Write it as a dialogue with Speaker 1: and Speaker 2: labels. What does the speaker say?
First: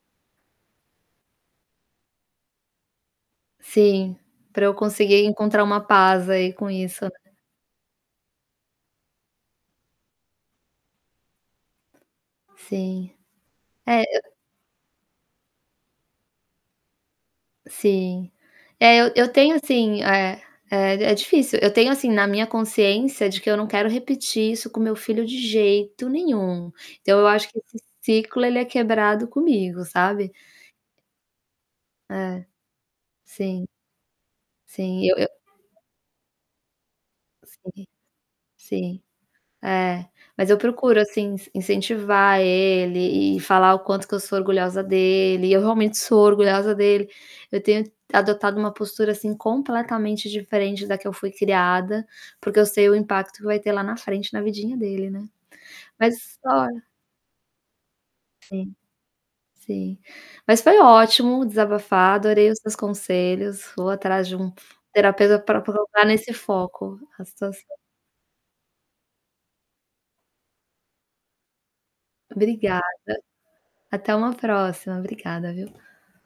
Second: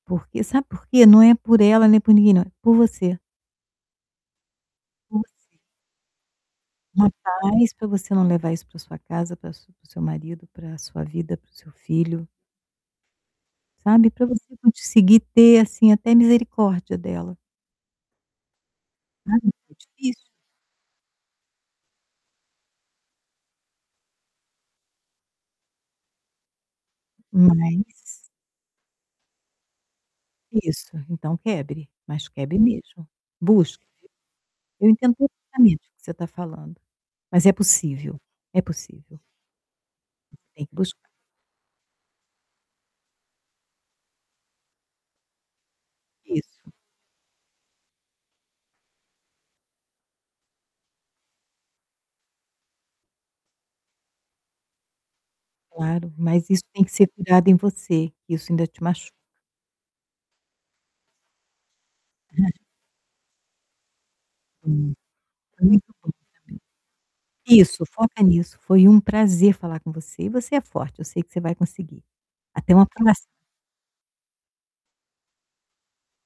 Speaker 1: Porque sabe por quê? Não é por ela, é por ninguém não, é por você.
Speaker 2: Sim, para eu
Speaker 1: Por
Speaker 2: conseguir
Speaker 1: você.
Speaker 2: encontrar uma paz aí com isso,
Speaker 1: Uma
Speaker 2: né.
Speaker 1: paz para você não levar isso para sua casa, para sua para seu marido, para sua vida, para o seu filho.
Speaker 2: Sim. É,
Speaker 1: Sabe,
Speaker 2: eu
Speaker 1: para você conseguir ter assim até misericórdia dela.
Speaker 2: Sim. É, eu eu
Speaker 1: Sabe,
Speaker 2: tenho
Speaker 1: é
Speaker 2: assim
Speaker 1: difícil.
Speaker 2: é é difícil, eu tenho assim na minha consciência de que eu não quero repetir isso com meu filho de jeito nenhum. Então eu acho que esse
Speaker 1: Mas.
Speaker 2: ciclo ele é quebrado comigo, sabe?
Speaker 1: Isso, então quebre, mas
Speaker 2: É,
Speaker 1: quebre mesmo.
Speaker 2: sim.
Speaker 1: Busque. Eu
Speaker 2: Sim,
Speaker 1: entendo
Speaker 2: eu eu
Speaker 1: perfeitamente o que você está falando, mas é
Speaker 2: Sim,
Speaker 1: possível, é
Speaker 2: sim,
Speaker 1: possível.
Speaker 2: é,
Speaker 1: Você
Speaker 2: mas eu
Speaker 1: tem que
Speaker 2: procuro,
Speaker 1: buscar.
Speaker 2: assim, ince incentivar ele e falar o quanto que eu sou orgulhosa dele, eu realmente sou
Speaker 1: Isso.
Speaker 2: orgulhosa dele, eu tenho adotado uma postura assim completamente diferente da que eu fui criada, porque eu sei o impacto que vai ter lá na frente na vidinha dele, né.
Speaker 1: Claro,
Speaker 2: Mas
Speaker 1: mas isso
Speaker 2: olha
Speaker 1: tem que ser curado em você, que isso ainda
Speaker 2: Sim,
Speaker 1: te machuca.
Speaker 2: sim. Mas foi ótimo desabafar, adorei os seus conselhos, vou atrás de um
Speaker 1: Hum,
Speaker 2: terapeuta para
Speaker 1: é muito
Speaker 2: colocar
Speaker 1: bom
Speaker 2: nesse foco a
Speaker 1: saber.
Speaker 2: situação.
Speaker 1: Isso, foca nisso, foi um prazer falar com você e você é forte, eu sei que você vai conseguir. Até
Speaker 2: Obrigada.
Speaker 1: uma próxima.
Speaker 2: Até uma próxima, obrigada viu.